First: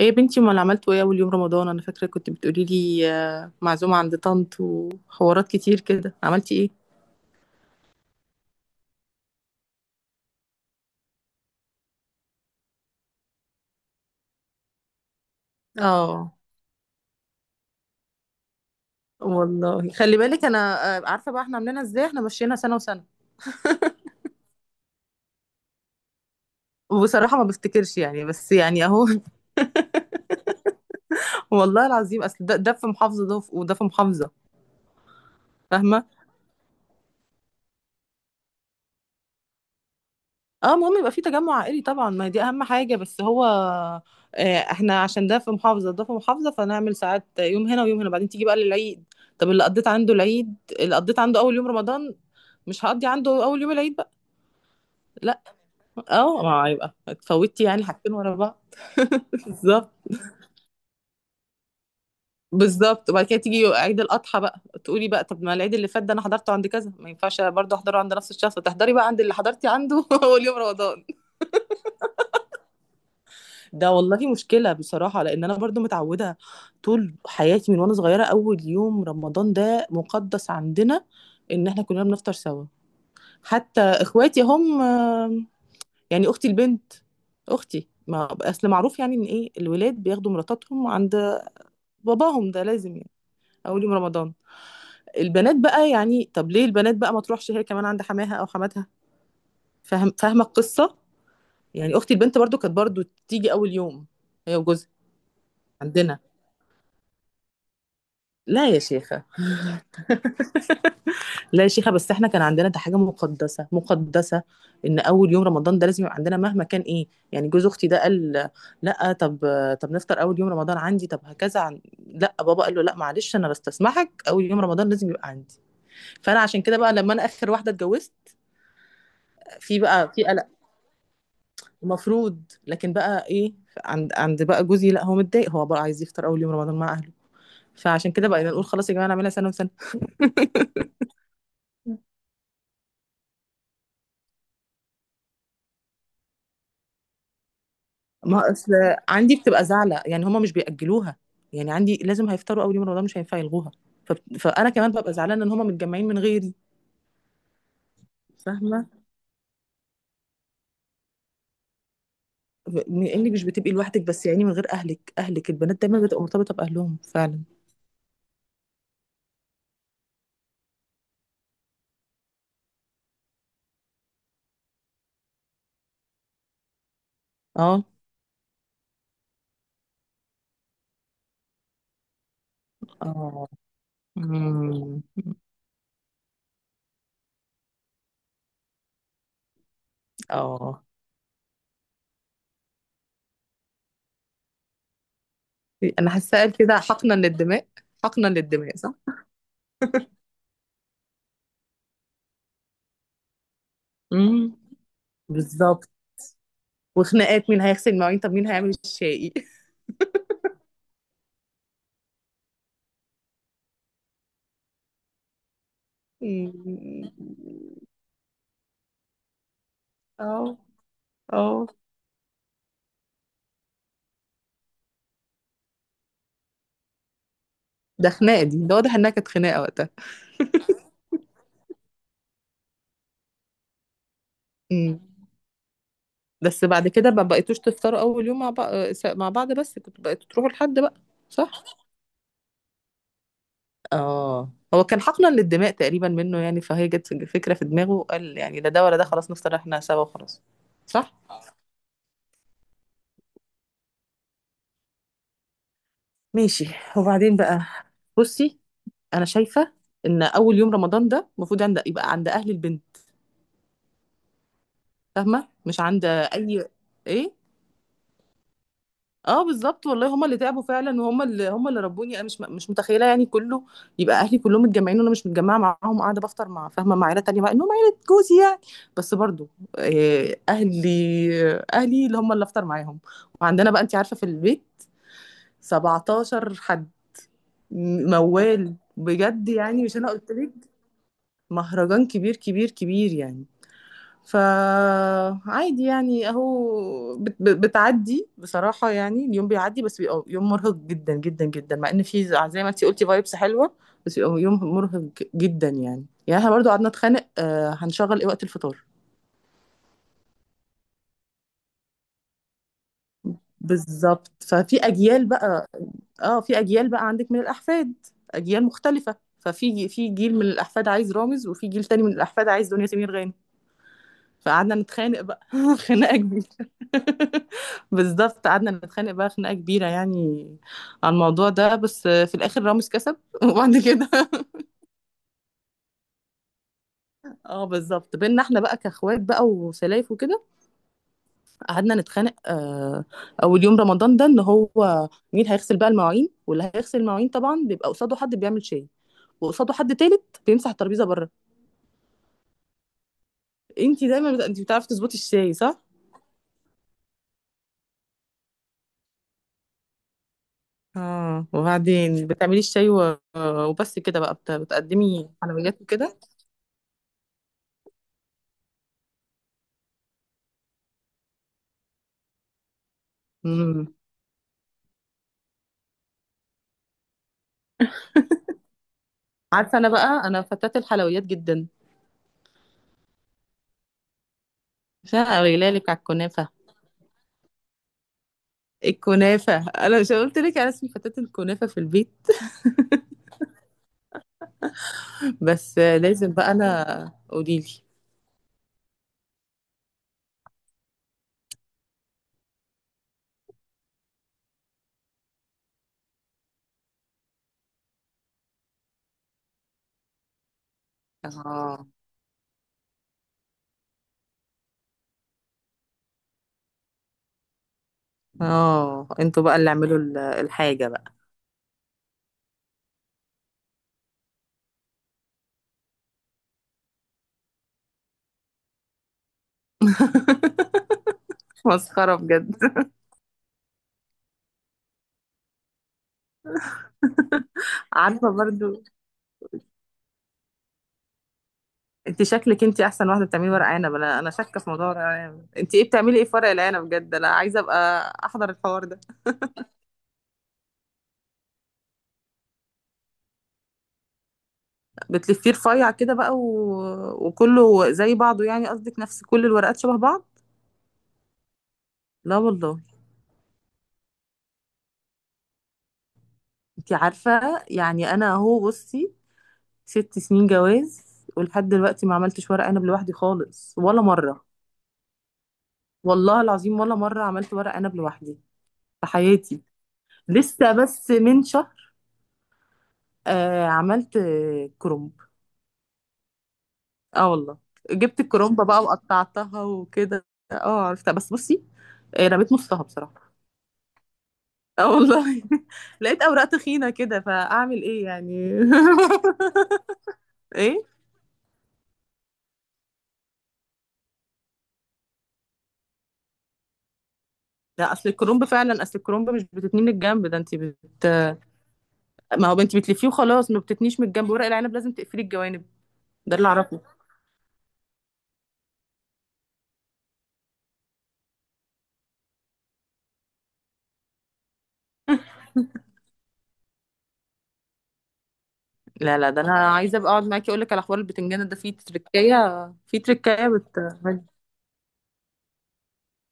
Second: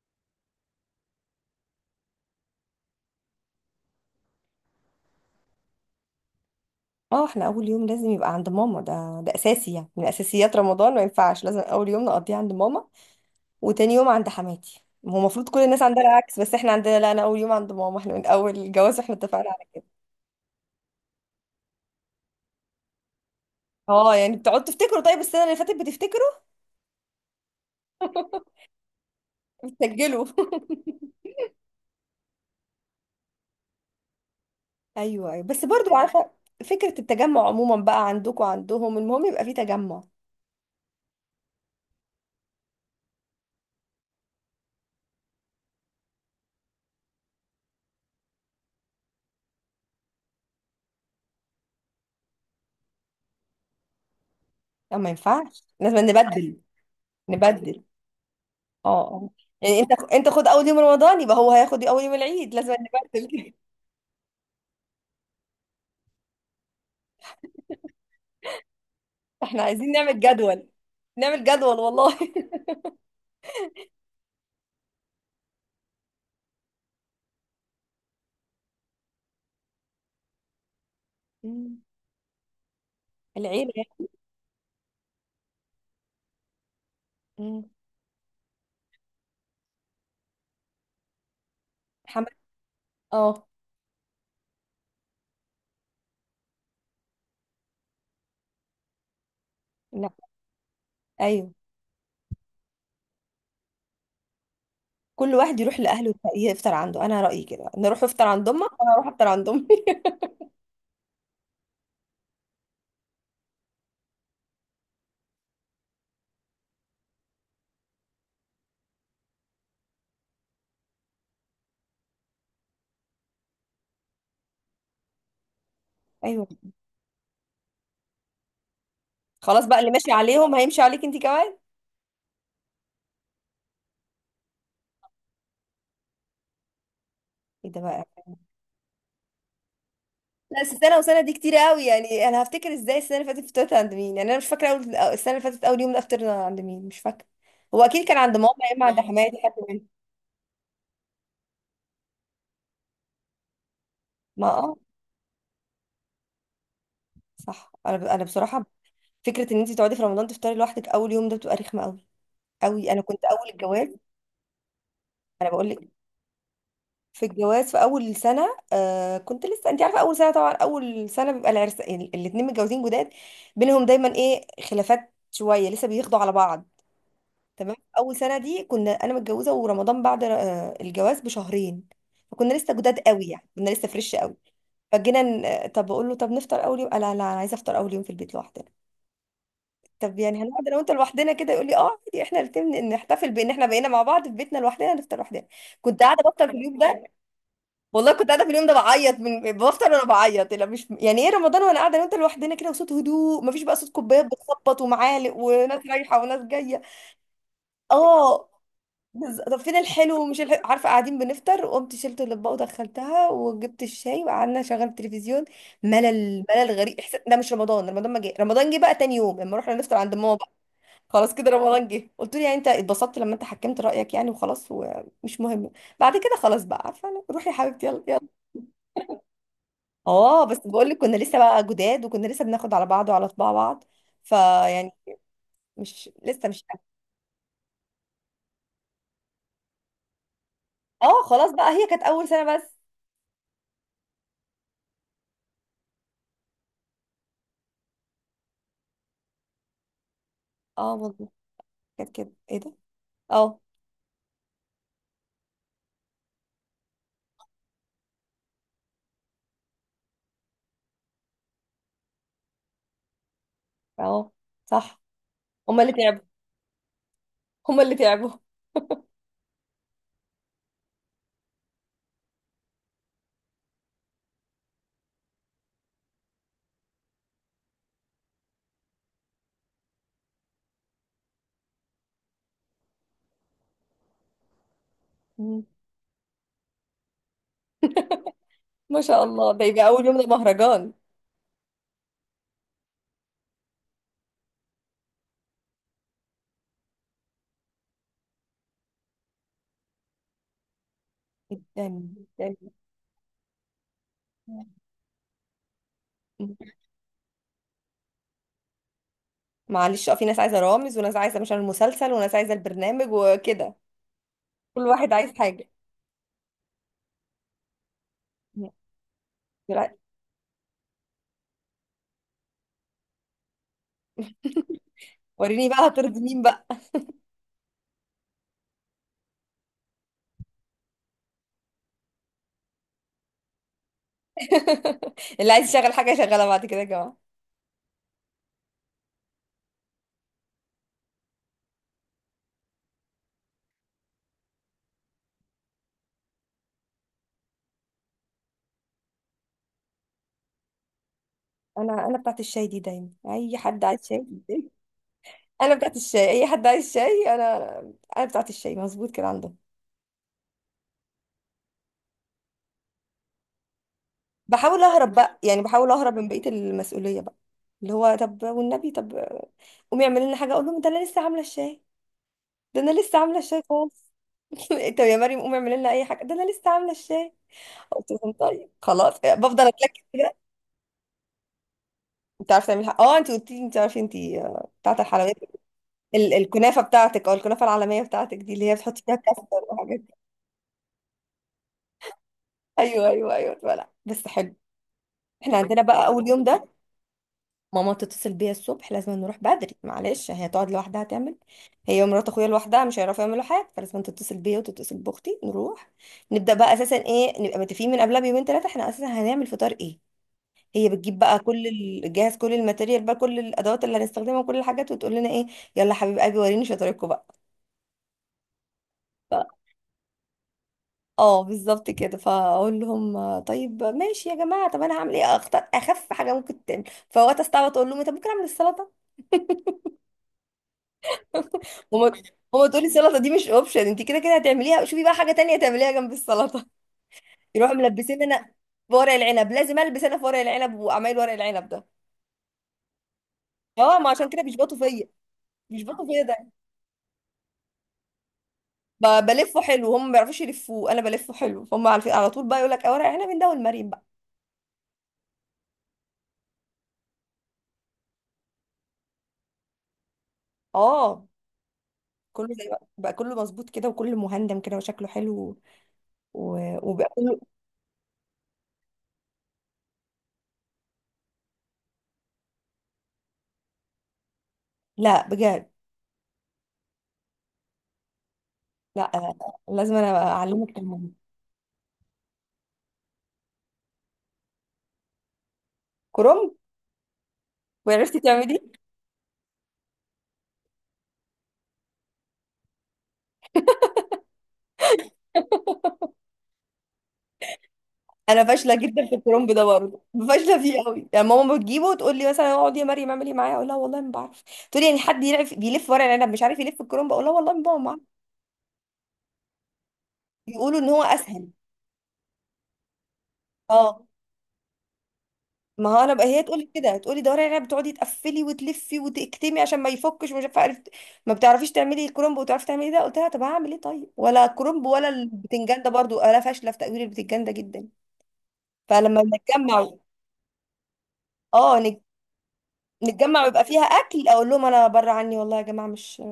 ايه يا بنتي، امال عملتوا ايه اول يوم رمضان؟ انا فاكره كنت بتقولي لي معزومه عند طنط وحوارات كتير كده. عملتي ايه؟ اه، احنا اول يوم لازم يبقى عند ماما. ده اساسي يعني، من اساسيات رمضان، ما ينفعش. لازم اول يوم نقضيه عند ماما وتاني يوم عند حماتي. هو المفروض كل الناس عندها اه، العكس، بس احنا عندنا لا. انا اول يوم عند ماما، احنا من اول الجواز احنا اتفقنا على كده. والله خلي بالك انا. عارفه بقى احنا عاملينها ازاي، احنا مشينا سنه وسنه. اه يعني بتقعدوا تفتكروا؟ طيب السنه اللي فاتت بتفتكروا؟ وبصراحه ما بفتكرش يعني، بس يعني اهو. بتسجلوا؟ والله العظيم، اصل ده في محافظه، ده وده في محافظه. ايوه ايوه، بس برضو فاهمه. عارفه. فكره التجمع عموما بقى، عندكم وعندهم المهم يبقى في تجمع. اه، المهم يبقى في تجمع عائلي طبعا، ما دي اهم حاجه. بس هو احنا عشان ده في محافظه ده في محافظه، فنعمل ساعات يوم هنا ويوم هنا. بعدين تيجي بقى للعيد. طب اللي قضيت عنده العيد، اللي قضيت عنده اول يوم رمضان، مش هقضي عنده اول يوم العيد بقى. لا ما لا، ينفعش، لازم اه نبدل. ما هيبقى اتفوتي نبدل يعني حاجتين ورا بعض. اه اه. يعني بالظبط. انت خد اول يوم رمضان، يبقى هو هياخد اول يوم العيد لازم. بالظبط، وبعد كده نبدل. تيجي عيد الاضحى بقى، تقولي بقى طب ما العيد اللي فات ده انا حضرته عند كذا، ما ينفعش برضه احضره عند نفس الشخص. تحضري بقى عند اللي احنا حضرتي عايزين عنده نعمل اول يوم جدول. رمضان. نعمل جدول والله. ده والله مشكلة بصراحة، لأن أنا برضو متعودة طول حياتي من وأنا صغيرة أول يوم رمضان ده مقدس عندنا، إن مم. إحنا كلنا بنفطر سوا. العيلة حتى يعني. إخواتي هم يعني أختي البنت، مم. أختي ما أصل معروف يعني إن إيه الولاد بياخدوا مراتاتهم عند حمد. باباهم، ده لازم يعني اه. أول يوم رمضان. البنات بقى يعني، طب ليه البنات بقى ما تروحش هي كمان عند حماها أو حماتها؟ لا. فاهم، فاهمة القصة. ايوه. يعني أختي البنت برضو كانت برضو تيجي أول يوم هي وجوزها كل واحد يروح لاهله عندنا. يفطر عنده، انا رايي كده، نروح افطر عند لا يا امك وانا اروح شيخة، افطر عند امي. لا يا شيخة، بس احنا كان عندنا ده حاجة مقدسة مقدسة، ان اول يوم رمضان ده لازم يبقى عندنا مهما كان ايه. يعني جوز اختي ده قال لا، طب طب نفطر اول يوم رمضان عندي، طب هكذا عن... لا، بابا قال له لا معلش، انا بستسمحك، اول يوم رمضان لازم يبقى عندي. فانا ايوه. عشان كده بقى لما انا اخر واحدة اتجوزت، خلاص في بقى، اللي ماشي بقى في قلق عليهم هيمشي عليك انت كمان. المفروض، لكن بقى ايه، عند بقى جوزي لا هو متضايق، هو بقى عايز يفطر اول يوم رمضان مع اهله. ايه ده بقى؟ فعشان كده بقى نقول خلاص يا جماعة، نعملها سنة وسنة. لا بس سنه وسنه دي كتير قوي، يعني انا هفتكر ازاي السنه اللي فاتت فطرت عند مين؟ يعني انا مش فاكره، اول السنه اللي فاتت اول يوم ده فطرنا عند مين مش فاكره. هو اكيد كان عند ماما، ما اصل يا اما عند اه عندي حماتي، حد بتبقى منهم. زعلة، يعني هما مش بيأجلوها. يعني عندي لازم هيفطروا أول يوم رمضان، مش هينفع يلغوها. ف... ما فأنا اه، كمان ببقى زعلانة إن هما متجمعين من غيري. صح. انا بصراحه، فاهمة، فكره ان انت تقعدي في رمضان تفطري لوحدك اول يوم ده بتبقى رخمه قوي قوي. انا بما كنت إنك مش اول بتبقي الجواز، لوحدك، بس يعني من غير أهلك، انا أهلك بقول البنات لك، دايما بتبقى مرتبطة بأهلهم في فعلا. الجواز في اول سنه كنت لسه، انت عارفه اول سنه طبعا، اول سنه بيبقى العرس، يعني الاثنين متجوزين جداد، بينهم دايما ايه خلافات شويه لسه بياخدوا على بعض. تمام. اه، اول سنه دي كنا، انا متجوزه ورمضان بعد الجواز بشهرين، فكنا لسه جداد قوي، يعني اه. كنا لسه فريش قوي. أمم. فجينا طب بقول له طب نفطر اول يوم، قال لا لا، انا عايزه افطر اول يوم في البيت لوحدي. طب يعني هنقعد انا اه، وانت لوحدنا كده؟ يقول لي اه عادي، احنا الاثنين نحتفل بان احنا بقينا مع بعض في بيتنا لوحدنا نفطر لوحدنا. كنت أنا قاعده حاسة بفطر في اليوم كده ده، حقنا للدماء. والله حقنا كنت قاعده في اليوم ده للدماء، صح؟ بعيط، من بفطر وانا بعيط. لا مش يعني ايه، رمضان وانا قاعده انا وانت لوحدنا كده، وصوت هدوء، مفيش بقى صوت كوبايات امم. بتخبط ومعالق وناس بالظبط. رايحه وناس جايه. وخناقات مين هيغسل المواعين، طب مين اه. هيعمل الشاي؟ طب فين الحلو ومش الحلو؟ عارفه، قاعدين بنفطر، وقمت شلت الاطباق ودخلتها وجبت الشاي وقعدنا شغلت التلفزيون. ملل ملل، غريب أمم. احساس ده، مش رمضان. رمضان ما جه، رمضان جه بقى تاني يوم لما رحنا نفطر عند ماما. اه، خلاص اه. كده رمضان جه. قلت له يعني انت اتبسطت لما انت حكمت رأيك يعني؟ وخلاص ومش مهم. بعد كده خلاص بقى، عارفه انا، روحي يا حبيبتي يلا ده يلا. خناقه دي، ده واضح انها كانت خناقه وقتها. اه بس بقول لك كنا لسه بقى جداد، وكنا لسه بناخد على بعض وعلى طباع بعض. فيعني، امم. مش لسه مش. بس بعد كده ما بقيتوش تفطروا اول يوم مع بعض، مع بعض بس كنتوا بقيتوا تروحوا لحد بقى. اه خلاص صح. بقى، هي كانت اول سنة بس. اه، هو كان حقنا للدماء تقريبا منه يعني، فهي جت فكره في دماغه قال يعني لا ده ولا ده، خلاص نفطر احنا سوا وخلاص. اه صح. والله. كانت كده، ايه ده. اه ماشي. وبعدين بقى بصي، انا شايفه ان اول يوم رمضان ده المفروض عند، يبقى عند اهل البنت. اه. صح، فاهمه، مش هما اللي عند تعبوا، اي. ايه. هما اللي تعبوا. اه بالظبط والله، هما اللي تعبوا فعلا، وهما اللي هما اللي ربوني انا مش متخيله يعني كله يبقى اهلي كلهم متجمعين وانا مش متجمعه معاهم، قاعده بفطر مع، فاهمه، مع عيله تانية مع انهم عيله جوزي يعني. بس برضو آه، اهلي اهلي اللي هما اللي افطر معاهم. وعندنا بقى انت عارفه في البيت مم. 17 حد، موال ما شاء بجد الله، ده يعني. يبقى مش اول انا يوم ده قلت لك؟ مهرجان. مهرجان كبير كبير كبير يعني. فعادي يعني اهو، بتعدي بصراحة يعني، اليوم بيعدي بس بيبقى يوم مرهق جدا جدا جدا، مع ان جدا، في زي ما انتي قلتي فايبس حلوة. بس بيبقى يوم جدا. مرهق جدا يعني احنا برضو قعدنا نتخانق هنشغل ايه وقت الفطار. معلش، اه في ناس عايزه رامز، وناس عايزه مش عارف المسلسل، وناس عايزه البرنامج، وكده. بالظبط. ففي كل واحد اجيال عايز بقى. حاجه. اه، في اجيال بقى عندك من الاحفاد، اجيال مختلفة، ففي لا، في جيل من الاحفاد عايز رامز، وفي جيل تاني من الاحفاد عايز دنيا سمير غانم. فقعدنا نتخانق بقى وريني بقى خناقة هترضي مين كبيرة. بقى. بالظبط، قعدنا نتخانق بقى خناقة كبيرة يعني على الموضوع ده، بس في الآخر رامز كسب. وبعد كده اللي عايز يشغل حاجه يشغلها بعد كده يا جماعه. اه بالظبط بينا احنا بقى كاخوات بقى وسلايف وكده. قعدنا نتخانق اول يوم رمضان ده ان هو مين هيغسل بقى المواعين، واللي هيغسل المواعين طبعا بيبقى قصاده حد بيعمل شاي، وقصاده حد تالت بيمسح الترابيزه بره. انا، انا بتاعت الشاي دي دايما، اي حد عايز انتي شاي دايما انتي بتعرفي تظبطي الشاي انا صح؟ بتاعت الشاي، اي حد عايز شاي انا. انا بتاعت الشاي، مظبوط كده عندهم. اه، وبعدين بتعملي الشاي و... وبس كده بقى بحاول اهرب بتقدمي بقى، يعني حلويات بحاول اهرب وكده. من بقيه المسؤوليه بقى، اللي هو طب والنبي، طب قومي اعملي لنا حاجه. اقول لهم ده انا لسه عامله الشاي، ده انا لسه عامله الشاي امم. خالص. طب يا مريم قومي اعملي لنا اي حاجه، ده انا لسه عامله الشاي. قلت لهم طيب خلاص، بفضل عارفه انا اتلكك بقى كده. انا فتاة الحلويات جدا. انت عارفه تعملي حاجه، اه انت قلت لي انت عارفه انت، بتاعه مش انا الحلويات. قايله لك على الكنافه؟ الكنافه بتاعتك، او الكنافه العالميه بتاعتك دي، اللي هي بتحطي فيها كاستر الكنافه، وحاجات انا مش دي. قلت لك انا اسمي فتاة الكنافه في البيت؟ ايوه ايوه ايوه، لا لا، بس حلو. احنا بس عندنا بقى اول لازم يوم بقى ده، انا قولي لي. ماما تتصل بيا الصبح لازم نروح بدري، معلش هي تقعد لوحدها تعمل، هي ومرات اخويا لوحدها مش هيعرفوا يعملوا حاجه، فلازم تتصل بيا وتتصل باختي نروح. نبدا بقى اساسا ايه، نبقى متفقين من قبلها بيومين ثلاثه احنا اساسا هنعمل فطار ايه. هي بتجيب بقى كل اه، جاهز، كل الماتيريال بقى، كل الادوات اللي هنستخدمها، وكل الحاجات، وتقول لنا ايه، يلا حبيب قلبي وريني شطارتكم بقى. اه. انتوا بقى اللي اعملوا الحاجه بقى. اه بالظبط كده، فاقول لهم طيب ماشي يا جماعه، طب انا هعمل ايه، اختار اخف حاجه ممكن تعمل. فوقت استعبط اقول لهم إيه، طب ممكن اعمل السلطه. هما مسخره بجد. هما تقولي السلطه دي مش اوبشن، انت كده كده هتعمليها، شوفي بقى حاجه تانية تعمليها جنب السلطه. يروحوا ملبسين عارفه انا برضو. في ورق العنب، لازم البس انا في ورق العنب وعمايل ورق العنب ده. انت شكلك انت احسن واحده بتعملي ورق عنب، اه ما انا عشان انا كده شاكه في بيشبطوا موضوع ورق فيا. العنب. انت ايه بيشبطوا بتعملي فيا ايه في ورق ده، العنب بجد؟ انا عايزه ابقى احضر الحوار ده. بلفه حلو، هم ما بيعرفوش يلفوه، انا بلفه حلو، فهم عارفين على طول بقى، يقول لك اه ورق العنب من ده والمريم بقى. بتلفيه رفيع كده بقى و... وكله زي بعضه يعني، قصدك نفس كل الورقات شبه بعض. اه لا كله زي والله. بقى، كله مظبوط كده وكله مهندم كده وشكله حلو. و... انت وبقى كله. عارفه يعني انا اهو بصي، ست سنين جواز ولحد دلوقتي ما عملتش ورق عنب لوحدي خالص ولا مره. لا بجد. والله العظيم ولا مره عملت ورق عنب لوحدي في لا حياتي. لازم انا لسه اعلمك بس المهم. من شهر عملت كرنب. كرنب. اه والله. وعرفتي جبت تعمليه؟ الكرومبة بقى وقطعتها وكده. اه عرفتها. بس بصي، رميت نصها بصراحة. اه والله لقيت اوراق تخينة كده، فاعمل ايه انا يعني؟ فاشله جدا في الكرنب ده برضه، فاشله ايه. فيه قوي، يعني ماما بتجيبه وتقول لي مثلا اقعد يا مريم اعملي معايا، اقول لها والله ما بعرف. تقول لي يعني حد يعرف بيلف ورق العنب مش عارف يلف الكرنب؟ اقول لها والله ما بعرف، ما لا أعرف. اصل الكرومب فعلا، اصل الكرومب مش بتتني من الجنب، ده انت يقولوا ان هو بت. اسهل. ما هو انت بتلفيه وخلاص، ما بتتنيش اه من الجنب، ورق العنب لازم تقفلي الجوانب. ما هو انا بقى، ده هي اللي تقول لي اعرفه. كده، تقول لي ده ورق العنب بتقعدي تقفلي وتلفي وتكتمي عشان ما يفكش ومش عارفه، عرفت، ما بتعرفيش تعملي الكرنب وتعرفي تعملي ده. قلت لها طب هعمل ايه؟ طيب، ولا الكرنب ولا البتنجان ده برضه انا فاشله في تقوير البتنجان ده جدا. لا فلما لا، ده انا نتجمع، عايزه ابقى اقعد معاكي اقول لك على حوار البتنجان ده، فيه اه تركايه، فيه نتجمع تركايه ويبقى بت. فيها اكل، اقول لهم انا بره عني والله يا جماعه، مش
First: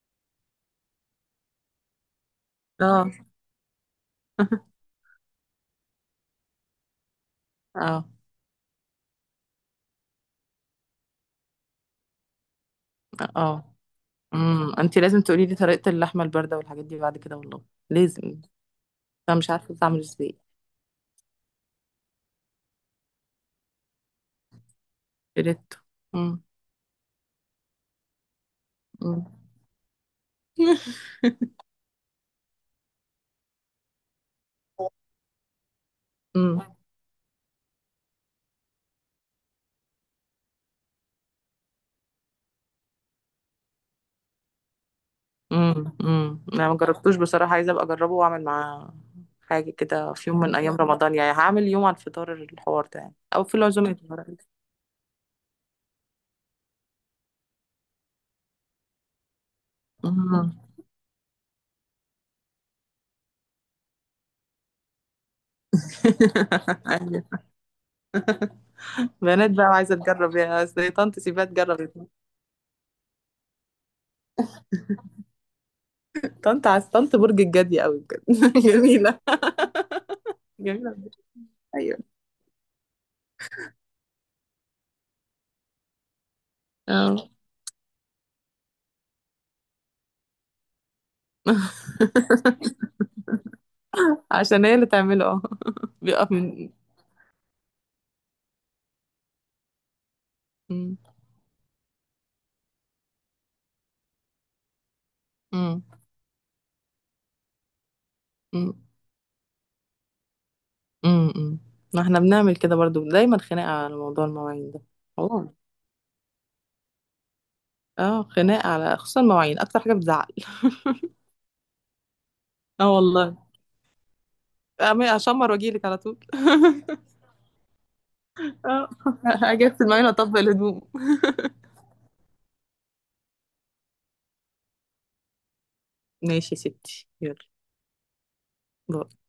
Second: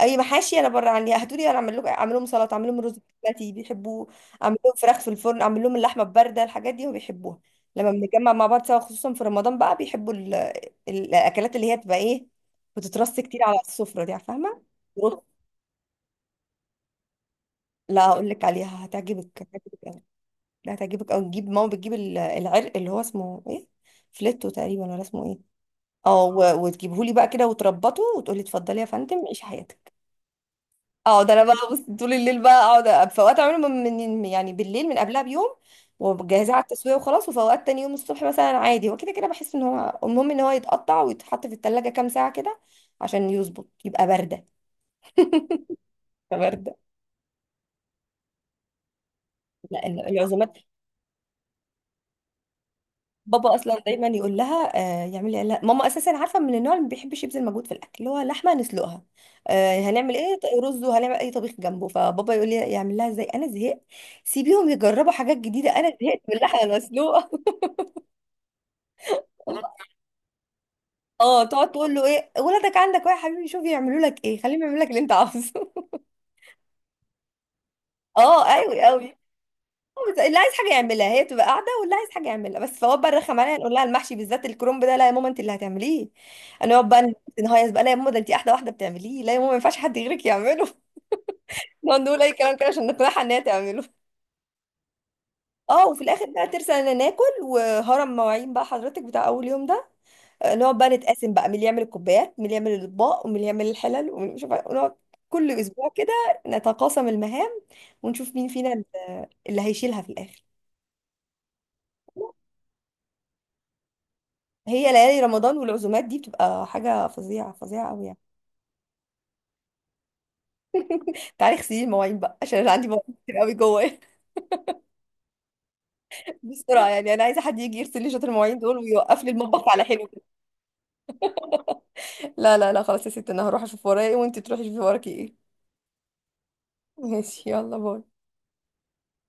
اي محاشي، انا بره عني، هاتوا لي انا اعمل لكم، اعمل لهم سلطه، اعمل لهم رز اه. بسمتي بيحبوه، اعمل لهم فراخ في الفرن، اعمل لهم اللحمه البارده، الحاجات دي وبيحبوها. لما اه، بنتجمع مع بعض سوا خصوصا في رمضان بقى، بيحبوا ال... الاكلات اللي هي بتبقى ايه، بتترص كتير على اه. السفره دي، فاهمه. امم. انت رز، لازم تقولي لي طريقة اللحمة الباردة والحاجات دي بعد كده والله. لا لازم. هقول لك عليها انا هتعجبك، مش عارفة هتعجبك بتعمل قوي. ازاي. لا هتعجبك قوي. نجيب ماما بتجيب العرق اللي هو اسمه ايه، فليتو تقريبا، ولا اسمه ايه. بريتو. اه، امم. وتجيبهولي بقى كده وتربطه وتقولي اتفضلي يا فندم امم. عيشي حياتك. اه ده انا بقى بص، طول الليل بقى اقعد، في اوقات اعمله يعني بالليل من قبلها بيوم، وجاهزاه على امم. التسويه وخلاص. وفي اوقات تاني يوم الصبح مثلا عادي، هو كده كده بحس ان هو المهم ان هو يتقطع ويتحط في التلاجة كام ساعه كده عشان يظبط يبقى بارده. امم. يبقى أمم. انا بارده. ما جربتوش بصراحة، عايزة ابقى اجربه واعمل معاه حاجة لا كده في يوم من العزومات، ايام رمضان يعني، هعمل يوم على الفطار الحوار ده يعني، او بابا في اصلا العزومة دايما يقول النهاردة. لها، آه يعملي، لا ماما اساسا عارفه من النوع اللي ما بيحبش يبذل مجهود في الاكل، اللي هو لحمه نسلقها، هنعمل ايه، أمم. رز، وهنعمل اي طبيخ جنبه، فبابا يقول لي يعمل لها ازاي، انا زهقت، سيبيهم يجربوا حاجات جديده، انا زهقت من اللحمه أيوة. المسلوقه. بنات بقى عايزة تجرب، يا أصل طنط اه سيبها تقعد تجرب يا تقول له طنط. ايه ولادك، عندك ايه يا حبيبي، شوف يعملوا لك ايه، خليهم يعملوا لك اللي انت عاوزه. طنط، عايز طنط برج الجدي قوي اه بجد. ايوه قوي. جميلة. بس اللي عايز حاجه جميلة. يعملها هي بتبقى قاعده، واللي أيوة. عايز حاجه يعملها بس، فهو بقى الرخم عليها، نقول لها المحشي بالذات الكرنب ده لا يا ماما انت اللي هتعمليه. هنقعد بقى اه، نهيص بقى، لا يا ماما ده انت احلى واحده بتعمليه، لا يا ماما ما ينفعش حد غيرك يعمله. نقعد نقول اي كلام كده عشان نقنعها ان هي تعمله. عشان هي اللي تعمله. اه، اه، وفي الاخر بيقف بقى من. ترسل، انا ناكل وهرم مواعين بقى حضرتك، بتاع اول يوم ده. نقعد بقى مم. نتقاسم بقى مين اللي يعمل الكوبايات، مين اللي يعمل الاطباق، ومين اللي يعمل الحلل، ومين مش عارفة- ونقعد كل مم. اسبوع كده نتقاسم المهام، ونشوف مين فينا مم. اللي هيشيلها في الاخر. مم. مم. ما احنا بنعمل كده برضو، دايما خناقة على موضوع المواعين ده. هي ليالي اه. رمضان والعزومات دي بتبقى حاجة فظيعة فظيعة قوي يعني. اه، خناقة على خصوصا المواعين اكتر حاجة بتزعل. تعالي اغسلي المواعين بقى عشان انا عندي اه مواعين كتير والله. قوي جوايا. اشمر واجيلك على طول. بسرعة يعني، انا عايزة حد يجي يغسل لي شوية المواعين دول اه، ويوقف لي المطبخ اجي في على المواعين حلو كده. واطبق الهدوم. لا لا لا، خلاص يا ستي، انا هروح اشوف ورايا ايه وانتي تروحي تشوفي وراكي ايه. ماشي يا ستي، يلا. ماشي يلا، باي باي.